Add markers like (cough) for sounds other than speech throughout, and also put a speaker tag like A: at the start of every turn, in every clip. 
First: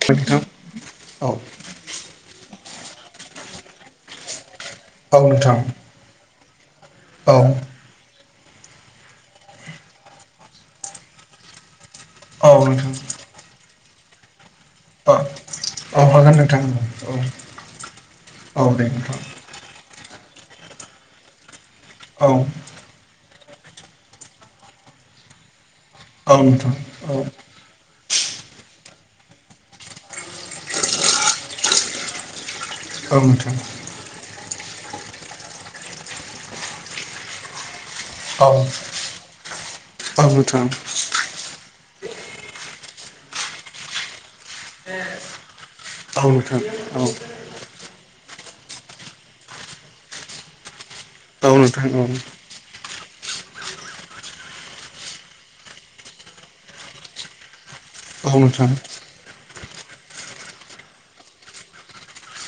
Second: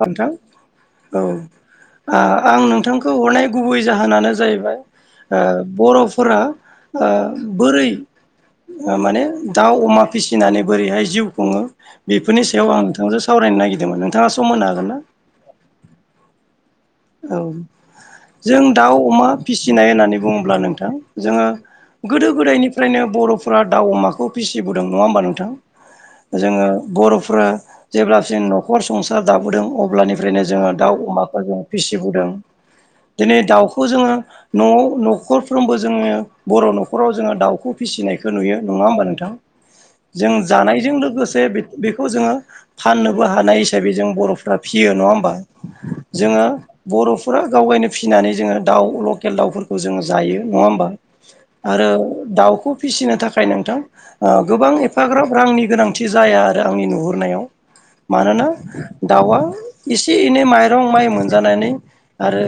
A: नोंथां औ आ आं नोंथां खौ हरनाय गुबै जाहोनानो जाहैबाय
B: औ
A: ओ
B: नोंथां
A: बर'फोरा ओ
B: औ
A: बोरै माने दाउ अमा फिसिनानै बोरैहाय जिउ खुङो बेफोरनि
B: औ
A: सायाव आं नोंथांजों सावरायनो नागिरदोंमोन। नोंथाङा सम होनो हागोन ना
B: अ औ हागोन नोंथां ओं।
A: औ जों दाउ
B: नोंथां
A: अमा फिसिनाय होननानै बुङोब्ला नोंथां जोङो गोदो
B: औ
A: गोदायनिफ्रायनो बर'फोरा दाउ अमाखौ फिसिबोदों नङा होमबा नोंथां।
B: औ
A: जोङो
B: नोंथां औ
A: बर'फ्रा जेब्ला जों न'खर संसार दाबोदों अब्लानिफ्रायनो जोङो दाउ अमाखौ जों फिसिबोदों।
B: औ
A: दिनै
B: नोंथां
A: दाउखौ जोङो न'आव न'खरफ्रोमबो जोङो बर' न'खराव जोङो दाउखौ फिसिनायखौ
B: औ नोंथां औ
A: नुयो नङा होमबा नोंथां। जों
B: नोंथां
A: जानायजों लोगोसे बेखौ जोङो फाननोबो हानाय हिसाबै जों बर'फ्रा फियो नङा होमबा?
B: औ
A: जोङो बर'फोरा गावगायनो फिसिनानै जोङो दाउ लकेल दाउफोरखौ जोङो जायो नङा होमबा?
B: औ नोंथां औ नोंथां
A: आरो
B: औ
A: दाउखौ फिसिनो था खाय नोंथां ओ गोबां एफाग्राब रांनि गोनांथि जाया आरो आंनि नुहुरनायाव।
B: औ नोंथां औ नोंथां औ नोंथां औ नोंथां औ
A: मानोना
B: नोंथां
A: दाउआ एसे एनै माइरं माइ मोनजानानै आरो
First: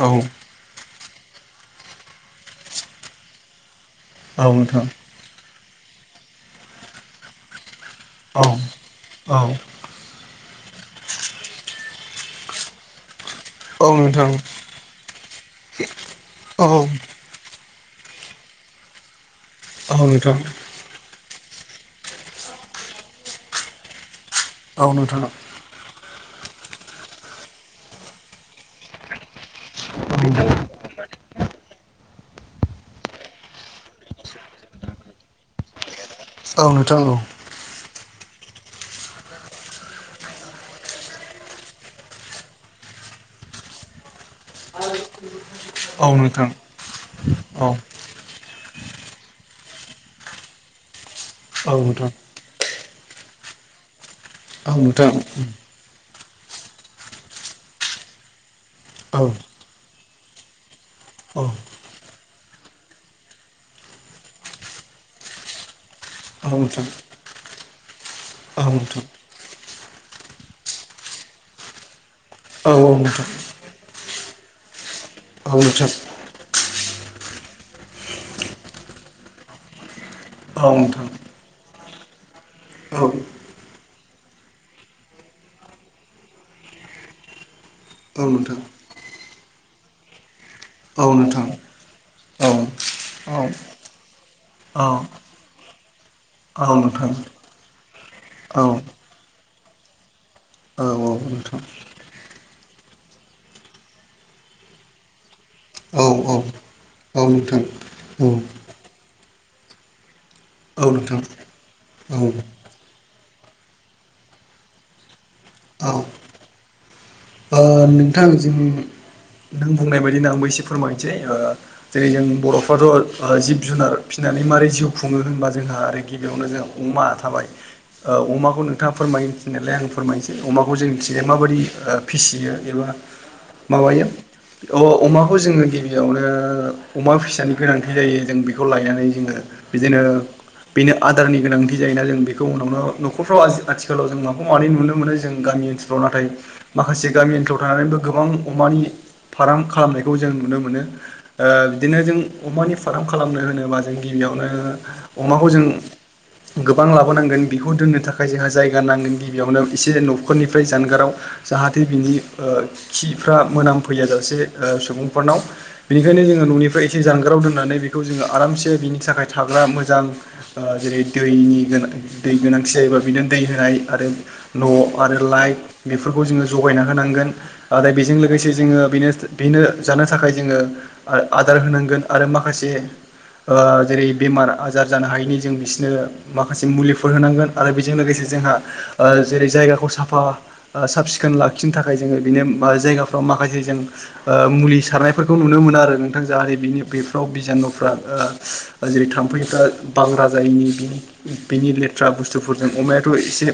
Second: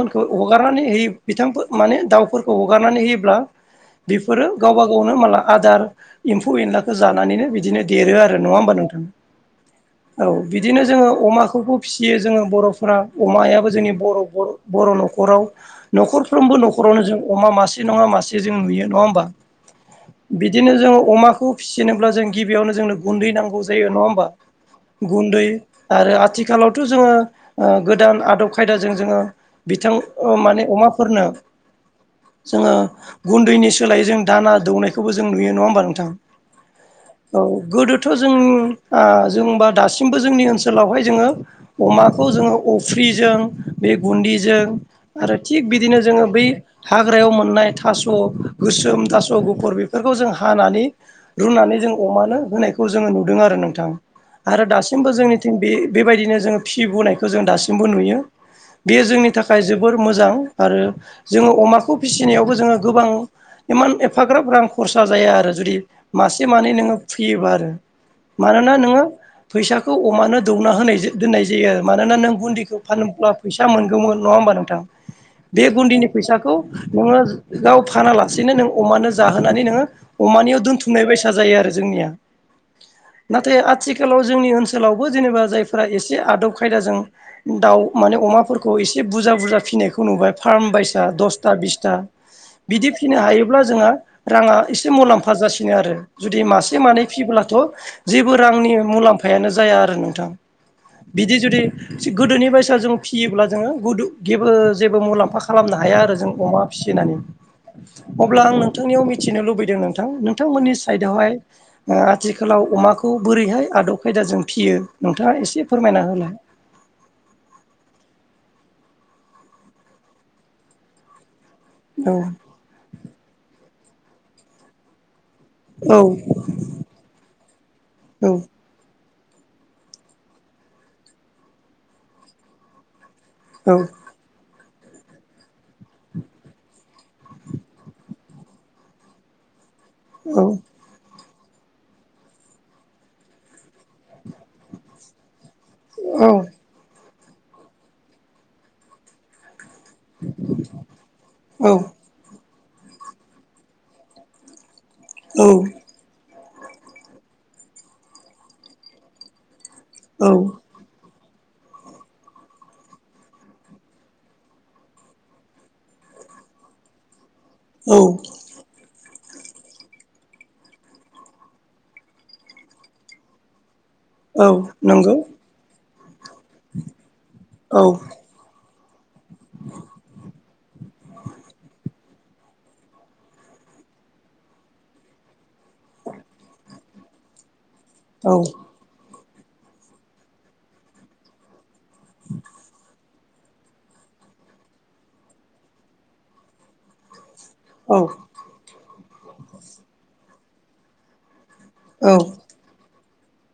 B: औ नोंथां औ नोंथां औ नोंथां औ नोंथां औ नोंथां
A: हगारनानै होयो बिथांखौ माने दाउफोरखौ हगारनानै होयोब्ला बेफोरो गावबा गावनो माला आदार एम्फौ एनलाखौ जानानैनो बिदिनो देरो आरो नङा होमबा नोंथां? औ बिदिनो जोङो अमाखौबो फिसियो जोङो बर'फोरा अमायाबो जोंनि बर' बर' न'खराव न'खरफ्रोमबो न'खरावनो जों अमा मा से नङा मासे जों नुयो नङा होमबा? बिदिनो जों अमा खौ फिसिनोब्ला जों गिबियावनो जोंनो गुन्दै नांगौ जायो नङा होमबा? गुन्दै आरो आथिखालावथ' जोङो ओ गोदान आदब खायदाजों जोङो बिथां माने अमाफोरनो जोङो गुन्दैनि सोलायै जों दाना दौनायखौबो जों नुयो नङा होमबा नोंथां?
B: औ नोंथां औ।
A: थ' जों ओ जोंबा दासिमबो जोंनि ओनसोलावहाय जोङो अमाखौ जोङो अफ्रिजों बे गुदिजों आरो थिग बिदिनो जोङो बै हाग्रायाव मोननाय थास' गोसोम थास' गुफुर बेफोरखौ जों हानानै रुनानै जों अमानो होनाय खौ जोङो नुदों आरो नोंथां आरो दासिमबो जोंनिथिं बे बेबायदिनो जोङो फि बुनायखौ खौ जों दासिमबो नुयो बेयो जोंनि थाखाय जोबोर मोजां आरो जोङो अमाखौ फिसिनायावबो जोङो गोबां इमान एफाग्राबफां खरसा जाया आरो जुदि मासे मानै नोङो फैयोबा आरो मानोना नोङो
B: औ
A: फैसाखौ बे खौ अमानो दौना होनाय दोननाय जायो मानोना नों गुन्ददिखौ
B: औ नोंथां
A: फानोब्ला फैसा मोनगौमोन नङा होमबा नोंथां
B: औ
A: बे
B: नोंथां
A: गुन्दिनि फैसाखौ नोंङो गाव फानालासेनो नों अमानो जाहोनानै नोङो अमानियाव
B: औ
A: दोनथुमनाय
B: नोंथां
A: बायसा जायो आरो
B: औ
A: नाथाय आथिखालाव जोंनि ओनसोलावबो जेनेबा जायफोरा एसे आदब खायदाजों दाउ माने
B: औ नोंथां
A: अमाफोरखौ एसे बुरजा बुरजा फिसिनायखौ नुबाय फार्म बायस
B: औ
A: बायसा
B: नोंथां
A: दसथा बिसथा
B: औ
A: बिदि फिनो
B: औ
A: हायोब्ला जोंहा राङा एसे मुलाम्फा जासिनो आरो जुदि
B: औ
A: मासे मानै
B: नोंथां
A: फियोब्लाथ' जेबो
B: औ
A: रांनि मुलाम्फायानो जाया आरो नोंथां
B: औ
A: बिदि
B: औ। नोंथां
A: जुदि गोदोनि बायसआव जों फियोब्ला जोंङोदेबो जेबो मुलाम्फा खालामनो हाया
B: औ
A: आरो जों - अमा फिसिनानै
B: नोंथां
A: अब्ला आं नोंथांनियाव मिथिनो लुबैदों नोंथां नोंथांमोननि साइदआवहाय
B: औ
A: आथिखालाव अमाखौ बोरैहाय आदब खायदाजों फियो नोंथाङा एसे फोरमायना होलाय।
B: नोंथांजों नों बुंनाय बायदिनो आंबो एसे फोरमायनोसै
A: औ
B: जेरै जों बर'फ्राथ' जिब जुनार फिसिनानै मारै जिउ खुंङो होनब जोंहा
A: औ
B: गिबियावनो जोंहा अमा थाबाय
A: औ
B: अमाखौ नोंथां फोरमायो मिथिनायालाय आं फोरमायनोसै अमाखौ जों मिथिनाय माबायदि फिसियो एबा
A: औ
B: माबायो अ अमाखौ जोंङो गिबियावनो अमा फिसानि गोनांथि जायो जों बेखौ लायनानै जोंङो बिदिनो
A: औ
B: बेनो आदारनि गोनांथि जायोना जों बेखौ उनावनो न'खरफ्राव आथिखालाव जों माखौ मानि नुनो मोनो जों गामि ओनसोलाव नाथाय
A: औ
B: माखासे गामि ओनसोलाव थानानैबो गोबां अमानि फाराम खालामनायखौ जों नुनो मोनो
A: औ
B: बिदिनो जों अमानि फार्म खालामनो होनोब्ला जों गिबियावनो अमाखौ जों गोबां लाबोनांगोन बेखौ दोननो थाखाय जोंहा जायगा नांगोन गिबियावनो एसे
A: औ
B: न'खरनिफ्राय जानगाराव जाहाथे बिनि खिफ्रा मोनामफैया जाासे सुबुंफोरनाव बिनिखायनो जोङो न'निफ्राय एसे जानगाराव दोन होननानै बेखौ
A: औ
B: जोंङो आरामसे बिनि थाखाय थाग्रा मोजां जेरै दैनि गोनां दै गोनांथि जायोबा बिनो दै होनाय आरो
A: औ
B: न'
A: नंगौ
B: आरो लाइट बेफोरखौ जोंङो जगायना होनांगोन
A: औ
B: आरो बेजों लोगोसे जोंङो बेनो जानो थाखाय जोंङो आदार होनांगोन आरो माखासे जेरै बेमार आजार जानो हायिनि जों बिसोरनो माखासे मुलिफोर होनांगोन। आरो बेजों लोगोसे
A: औ
B: जोंहा जेरै जायगाखौ साफा सााब सिखोन लाखिनो थाखाय जोंङो बिनि जायगाफ्राव माखासे जों मुलि सारनायफोरखौ नुनो मोनो आरो नोंथां जाहाथे बिनि बेफ्राव बिजानुफ्रा
A: औ
B: जेरै थाम्फैफ्रा बांरा जायैनि बिनि बिनि लेथ्रा बुस्थुफोरजों अमायाथ' एसे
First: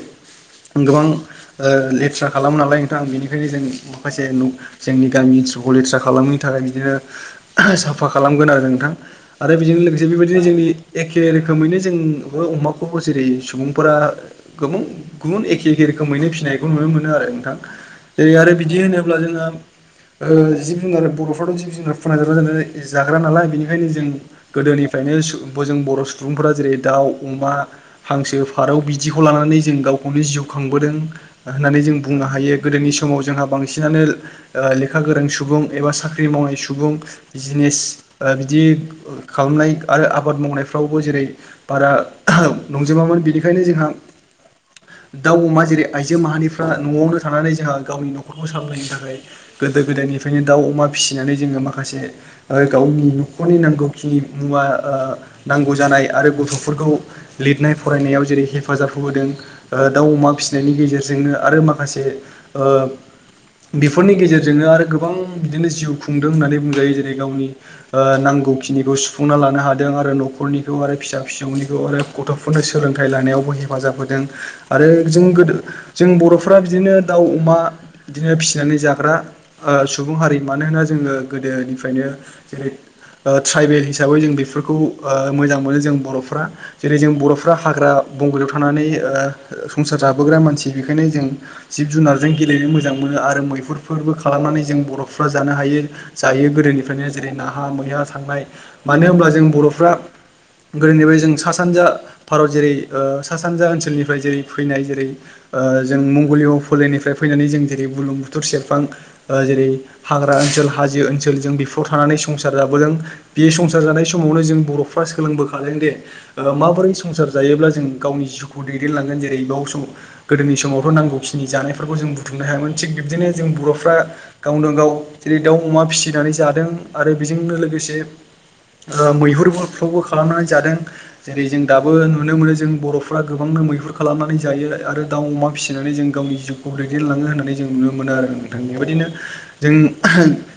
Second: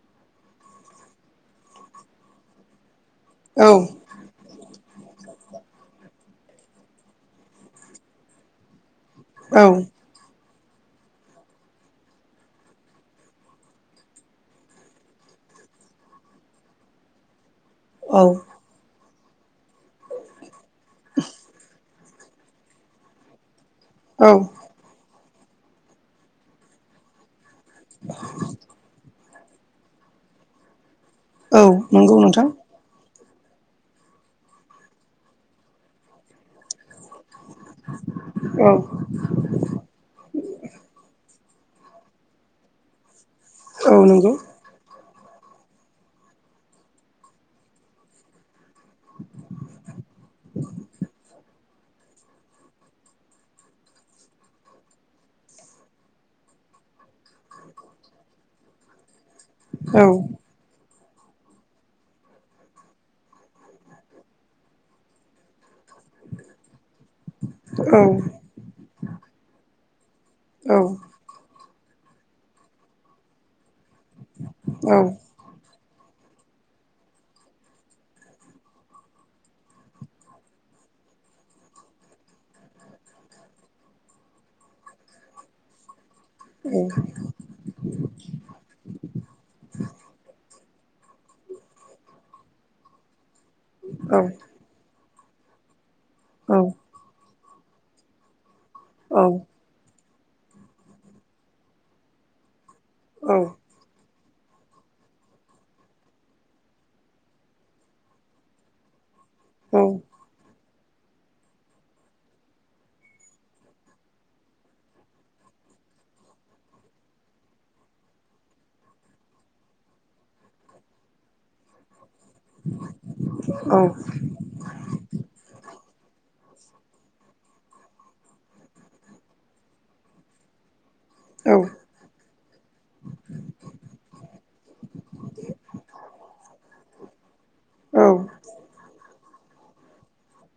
B: गोबां लेथ्रा खालामो नालाय आं बेनिखायनो जों माखासे जोंनि गामि ओनसोलखौ लेथ्रा खालामैनि थाखाय बिदिनो साफा खालामगोन आरो नोंथां आरो
A: औ
B: बेजों लोगोसे बेबायदिनो जोंनि एखे रोखोमैनो जोंबो अमाखौ जेरै सुबुंफोरा गोबां गुबुन एखे रोखैनो फिसिनायखौ नुनो मोनो आरो नोंथां जेरै आरो बिदि होनोब जिब जुनार बर'' जिब जुनार बर'फोरा जाग्रा नालाय बेओंखायनो जों
A: औ
B: गोदोनिफ्रायनो जों बर' सुबुंफोरा जेरै दाउ अमा हांसो फारौ बिदिखौ लानानै जों गावखौनो जिउ खांबोदों
A: औ
B: होननानै जों
A: नंगौ
B: बुंनो
A: नोंथां
B: हायो बै समाव जोंहा बांसिनानो ओ लेखा गोरों सुबुं एबा साख्रि मावनाय सुबुं बिजनेस ओ बिदि
A: औ
B: खालामनाय आरो आबाद मावनायफ्रावबो जेरै बारा नंजोबामोन बिनि
A: औ नंगौ
B: दाउ अमा जेरै आइजो माहारिफ्रा न'आवनो थानानै जोंहा गावनि न'खरखौ सावलायनो थाखाय गोदो गोदायनिफ्रायनो दाउ अमा फिसिनानै जोंङो माखासे गावनि न'खरनि नांगौखिनि मुवाओ नांगौ जानाय आरो गथ'फोरखौ लिरनाय फरायनायाव जेरै हेफाजाब होबोदों ओ
A: औ
B: दाउ अमा फिसिनायनि गेजेरजोंनो आरो माखासे ओ बेफोरनि गेजेरजोंनो आरो गोबां बिदिनो जिउ खुंदों होननानै बुंजायो गावनि
A: औ
B: ओ नांगौखिनिखौ सुफुंना लानो हादों आरो न'खरनिखौ
A: औ
B: आरो फिसा फिसौनि आरो गथ'फोरनो सोलोंथाइ लानायावबो हेफाजाब होदों आरो
A: औ
B: जों गोदो जों बर'फ्रा बिदिनो दाउ अमा बिदिनो फिसिनानै जाग्राओ सुबुं हारि मानोन जोङो गोदोनिफ्रायनो ओ ट्राइबेल हिसाबै जों बेफोरखौ मोजां मोनो जों बर जेरै जों बर'फ्रा हाग्रा बंगलियाव थानानैओ संसार जाबोग्रा मानसि बेखायनो जों जिब जुनारजों गेलेनो मोजां मोनो आरो मैहुरफोरबो खालामनानै जों बर' नफ्रा जानो हायो जायो गोदोनिफ्रायनो जेरै नाहा मैहा थांनाय मानो होनब्ला जों बर'फ्रा गोदोनिफ्राय जों सा सानजा भारत जेरै ओ सा सानजा ओनसोलनिफ्राय जेरै फैनाय जेरै ओ जों मंगलिय फोलेरनिफ्राय फैनानै जों जेरै बुलुं बुथुर सेरफां ओ जेरै
A: औ
B: हाग्रा ओनसोल हाजो ओनसोल जों बेफ्राव थानानै संसार जाबोदों बे संसार जानाय समावनो जों बर'फ्रा सोलोंबोखा माबोरै संसार जायोब्ला जों गावनि जिउखौ दैदेनलांगोन जेरै बाव सम गोदोनि समाव नांगौखिनि जानायफोरखौ जों बु बुथुमनो हायामोन थिग बिब्दिनो जों
A: औ
B: बर'फ्रा गावनो गाव जेरै दाउ अमा फिसिनानै जादों आरो बेजोंनो लोगोसे ओ मैहुरफ्रावबो खालामनानै जादों जेरै
A: औ
B: जों दाबो नुनो मोनो जों बर'फ्रा गोबांनो मैहुर खालामनानै जायो आरो दाउ अमा फिसिनानै जों गावनि जिउखौ दैदेनलाङो होननानै जों नुनो मोनो आरो नोंथांनि बेबायदिनो जों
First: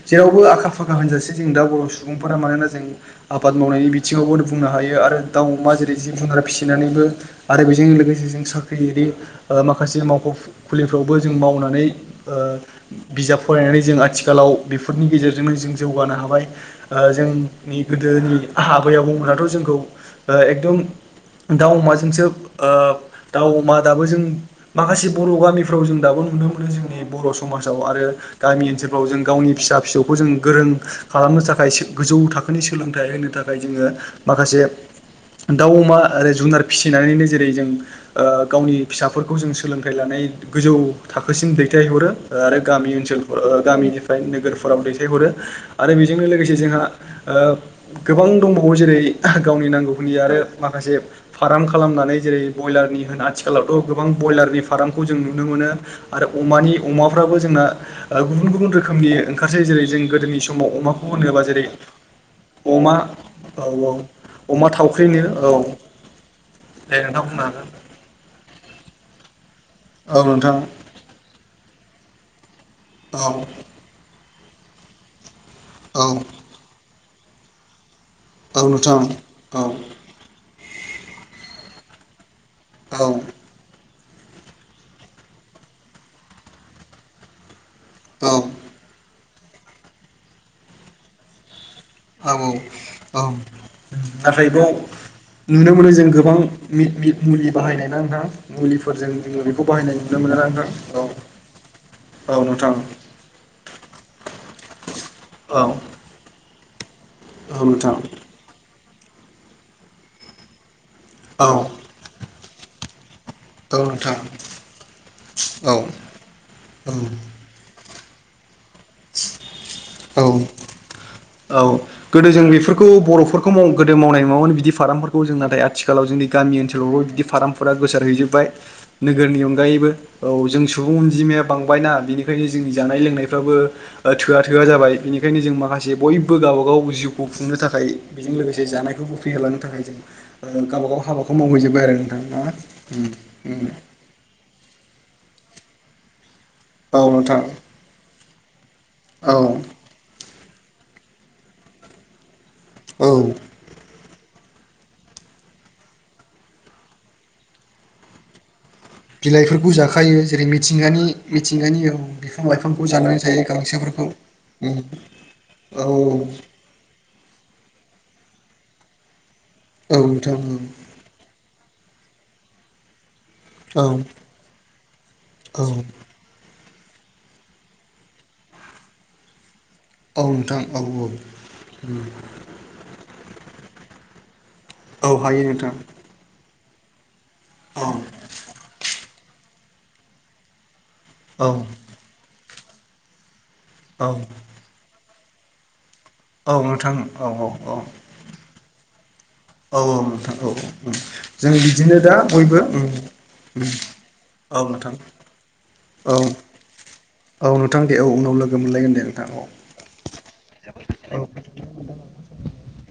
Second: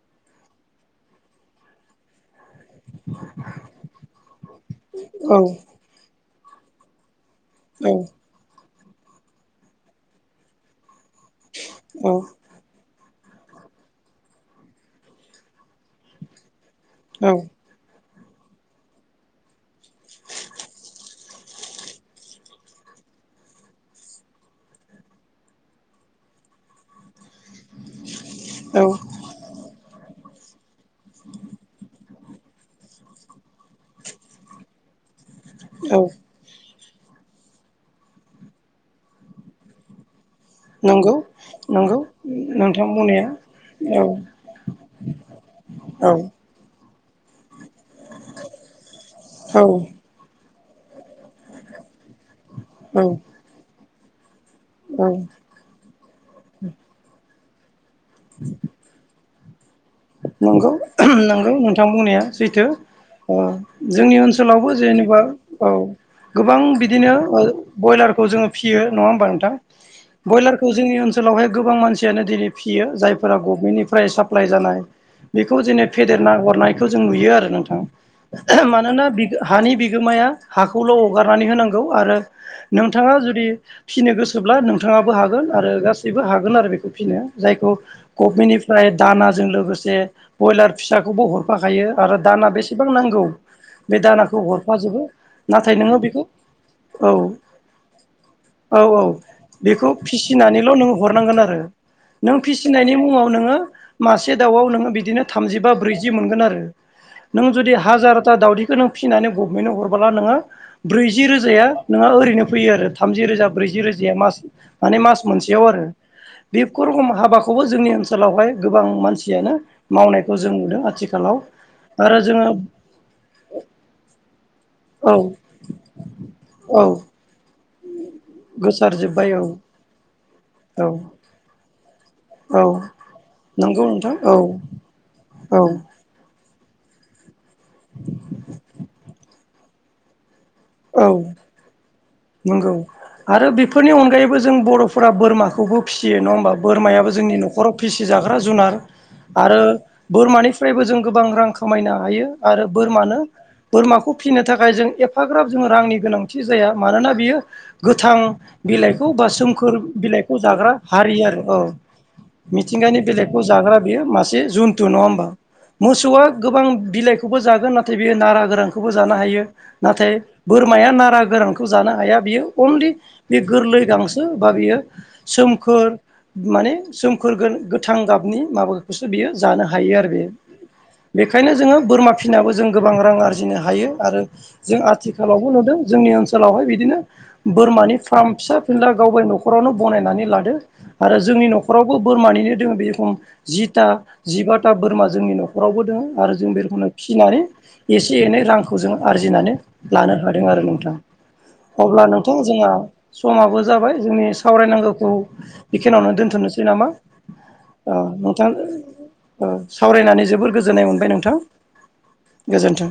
B: जेरावबो आखा फाखा होनजाासै जों दा बर' सुबुंफोरा मानोना जों आबाद मावनायनि बिथिङावबो बुंनो हायो आरो दाउ अमा जेरै जिब जुनार फिसिनानैबो आरो बेजों लोगोसे जों साख्रियि ओमाखासे मावख' खुलि फोरावबो जों मावनानै
A: औ
B: बिजाब फरायनानै जों आथिखालाव बेफोरनि गेजेरजोंनो जों जौगानो हाबाय जोंनि गोदोनि आबै आबौ जोंखौ एकदम दाउ अमाजोंसो ओ दाउ अमा दाबो जों माखासे बर' गामिफ्राव जों दाबो नुनो मोनो जोंनि बर' समाजाव आरो गामि
A: औ
B: ओनसोलफ्राव जों गावनि फिसा फिसौखौ जों गोरों खालामनो थाखाय गोजौ थाखोनि सोलोंथाइ होनो थाखाय जोङो माखासे दाउ अमा
A: औ
B: आरो जुनार फिसिनानैनो जेरै जोंओ गावनि फिसाफोरखौ जों सोलों लानाय गोजौ
A: नंगौ
B: थाखोसिम
A: नंगौ
B: दैथायहरो आरो
A: नोंथां बुंनाया
B: गामिओनसोलफोराव
A: औ
B: गामिनिफ्राय नोगोरफोराव दैथायहरो आरो
A: औ
B: बेजोंनो लोगोसे जोंहा ओ गोबां दंबावो जेरै
A: औ
B: गावनि नांगौखनि आरो माखासे फार्म खालामनानै जेरै ब्रयलारनि होन आथिखालावथ' गोबां ब्रयलारनि फारामखौ जों नुनो मोनो आरो अमानि अमाफ्राबो जोंना गुबुन गुबुन रोखोमनि ओंखारसायो जेरै जों गोदोनि
A: नंगौ
B: समाव अमाखौ होनोबा
A: नंगौ
B: जेरै
A: नोंथां बुंनाया सैथो
B: अमा
A: ओ
B: औ औ
A: जोंनि
B: अमा
A: ओनसोलावबो जे
B: थावख्रिनो औ
A: गोबां
B: दे
A: बिदिनो ओ
B: नोंथां
A: ब्रयलारखौ जोङ फिनाय नङा होनबा नोंथां
B: बुंनो
A: ब्रयलारखौ जोंनि ओनोलावहाय गोबां मानसिय दिनै फियो जायफोरा
B: हागोन
A: गभमेन्टनिफ्राय साप्लााय जानाय बेखौ जेननो फेदेरना हरनायखौ जों नुयो आरो
B: औ
A: नोंथां
B: नोंथां औ नोंथां
A: मानोना
B: औ
A: हानि बिगोमाया हाखौल' हगारनानै होनांगौ आरो
B: औ
A: नोंथाङा जुदि फिनो गोसोब्ला नोंथाङाबो हागोन आरो गासैबो हागोन आरो बेखौ फिनो जायखौ
B: औ
A: गभमेन्टनिफ्राय दानाजों लोगोसे ब्रयलार फिसाखौबो हरफ खायो आरो
B: औ
A: दाना बेसेबां
B: औ
A: नांगौ बे दानाखौ
B: नाथाय बेयाव
A: हरफाजोबो
B: नुनो
A: नाथाय
B: मोनो
A: नोङो
B: जों
A: बेखौ
B: गोबां
A: औ
B: मुलि बाहायनाय ना नोंथां
A: औ
B: मुलिफोरजों जोङो बेखौ बाहायनाय नुनो मोनो ना
A: फिसिनानैल' नों
B: नोंथां
A: हरनांगोन आरो
B: औ
A: नों
B: नोंथां
A: फिसिनायनि मुङाव नोङो मासे दाउ नों बिदिनो थामजि
B: औ
A: बा ब्रैजि मोनगोन आरो नों
B: औ
A: जुदि
B: नोंथां
A: हाजारथा दावदै खौ नों फिसिनानै गभमेन्दनाव हरबोला नोङो ब्रैजि
B: औ
A: रोजाया नोंङहा ओरैनो फैयो आरो। थामजि रोजा,
B: औ
A: ब्रैजि रोजाया,
B: नोंथां
A: मास माने मास मोनसेयाव
B: औ
A: आरो। बे खुरख हाबाखौबो जोंनि ओनसोलावहाय गोबां मानसियानो
B: औ
A: मावनायखौ
B: औ
A: जों नुदों आथिखालाव।
B: औ
A: आरो
B: गोदो जों
A: जोङो
B: बेफोरखौ बर'फोरखौ माव गोदो मावनाय मावोमोन बिदि
A: औ
B: फारामफोरखौ जों नाथाय आथिखालाव जों गामि
A: औ
B: ओसावबो बिदि फाराम फोरा गोसार हैजोब्बाय
A: गोसारजोब्बाय
B: नोगोरनि
A: औ
B: अनगायैबो औ जों सुबुं अनजिमाया बांबायना बेनिखायनो
A: औ
B: जोंनि जानाय लोंनायफ्राबो
A: नंगौ नोंथां औ
B: थोआ -थोआ जाबाय बेनिखायनो जों
A: औ
B: माखासे बयबो गावबा -गाव जिउखौ खुंनो थाखाय बेजों लोगोसे जानायखौबो फ्रिहोलांनो थाखाय जों गावबा गाव
A: औ
B: हाबाखौ मावहैजोब्बाय आरो नोंथां ना
A: नंगौ आरो बेफोरनि अनगायैबो जों बर'फोरा बोरमा -खौबो फिसियो नङा होमबा
B: औ
A: बोरमायाबो जोंनि
B: नोंथां
A: न'खराव फिसिजाग्रा जुनार।
B: औ
A: आरो बोरमानिफ्रायबो जों गोबां रां खामायनो हायो। आरो बोरमानो
B: औ
A: बोरमाखौ फिसिनो थाखाय जों एफा -ग्राब जोङो रांनि गोनांथि जाया मानोना बियो गोथां बिलाइखौ बा
B: बिलाइफोरखौ
A: सोमखोर
B: जाखायो
A: बिलाइखौ
B: जेरै
A: जाग्रा
B: मिथिंगानि
A: हारि आरो औ
B: मिथिंगानि बिफां लाइफांखौ
A: मिथिंगानि
B: जानानै थायो
A: बिलाइखौ जा -ग्रा बेयो
B: गांसोफोरखौ
A: मासे
B: उम
A: जुनथु नङा होनबा?
B: औ
A: मोसौआ गोबां बिलाइखौबो जागोन नाथाय बेयो नारा गोरां खौबो जानो हायो
B: औ
A: नाथाय
B: नोंथां
A: बोरमाया नारा गोरानखौ जानो हाया बियो अनलि बे गोरलै
B: औ
A: गांसो बा बियो
B: औ
A: सोमखोर माने सोमखोर गोथां गाबनि माबाखौसो बियो जानो हायो आरो
B: औ
A: बे
B: नोंथां औ औ
A: बेनिखायनो जोङो बोरमा फिसिनाबो जों गोबां रां आरि -जिनो हायो आरो जों
B: औ हायो
A: आगोलावबो
B: नोंथां
A: नुदों जोंनि ओनसोलावहाय बिदिनो
B: औ
A: बोरमानि फार्म फिसा फिनला गावबाय न'खर न'खरावनो बनायनानै लादो आरो जोंनि
B: औ
A: न'खरावबो बोरमानैनो दोङ बेखम जिथा
B: औ
A: जिबाथा बोरमा जोंनि न'खरावबो दोङो आरो जों
B: औ
A: बे रोखोमनो
B: नोंथां औ
A: फिनानै
B: औ
A: एसे- एनै रांखौ जों आरजिनानै
B: औ
A: लानो
B: नोंथां
A: हादों आरो नोंथां
B: औ जों बिदिनो
A: अब्ला
B: दा
A: नोंथां
B: बयबो
A: जोंहा
B: उम
A: समाबो जाबाय जोंनि
B: औ
A: सावरायनाय
B: नोंथां
A: नांगौखौ बेखिनिावनो
B: औ
A: दोन्थ'नोसै नामा?
B: औ नोंथां
A: ओ
B: दे औ उनाव
A: नोंथां
B: लोगो मोनलायगोन दे नोंथां औ
A: सावरायनानै जोबोर गोजोननाय मोनबाय नोंथां।
B: (inaudible)
A: गोजोन्थों।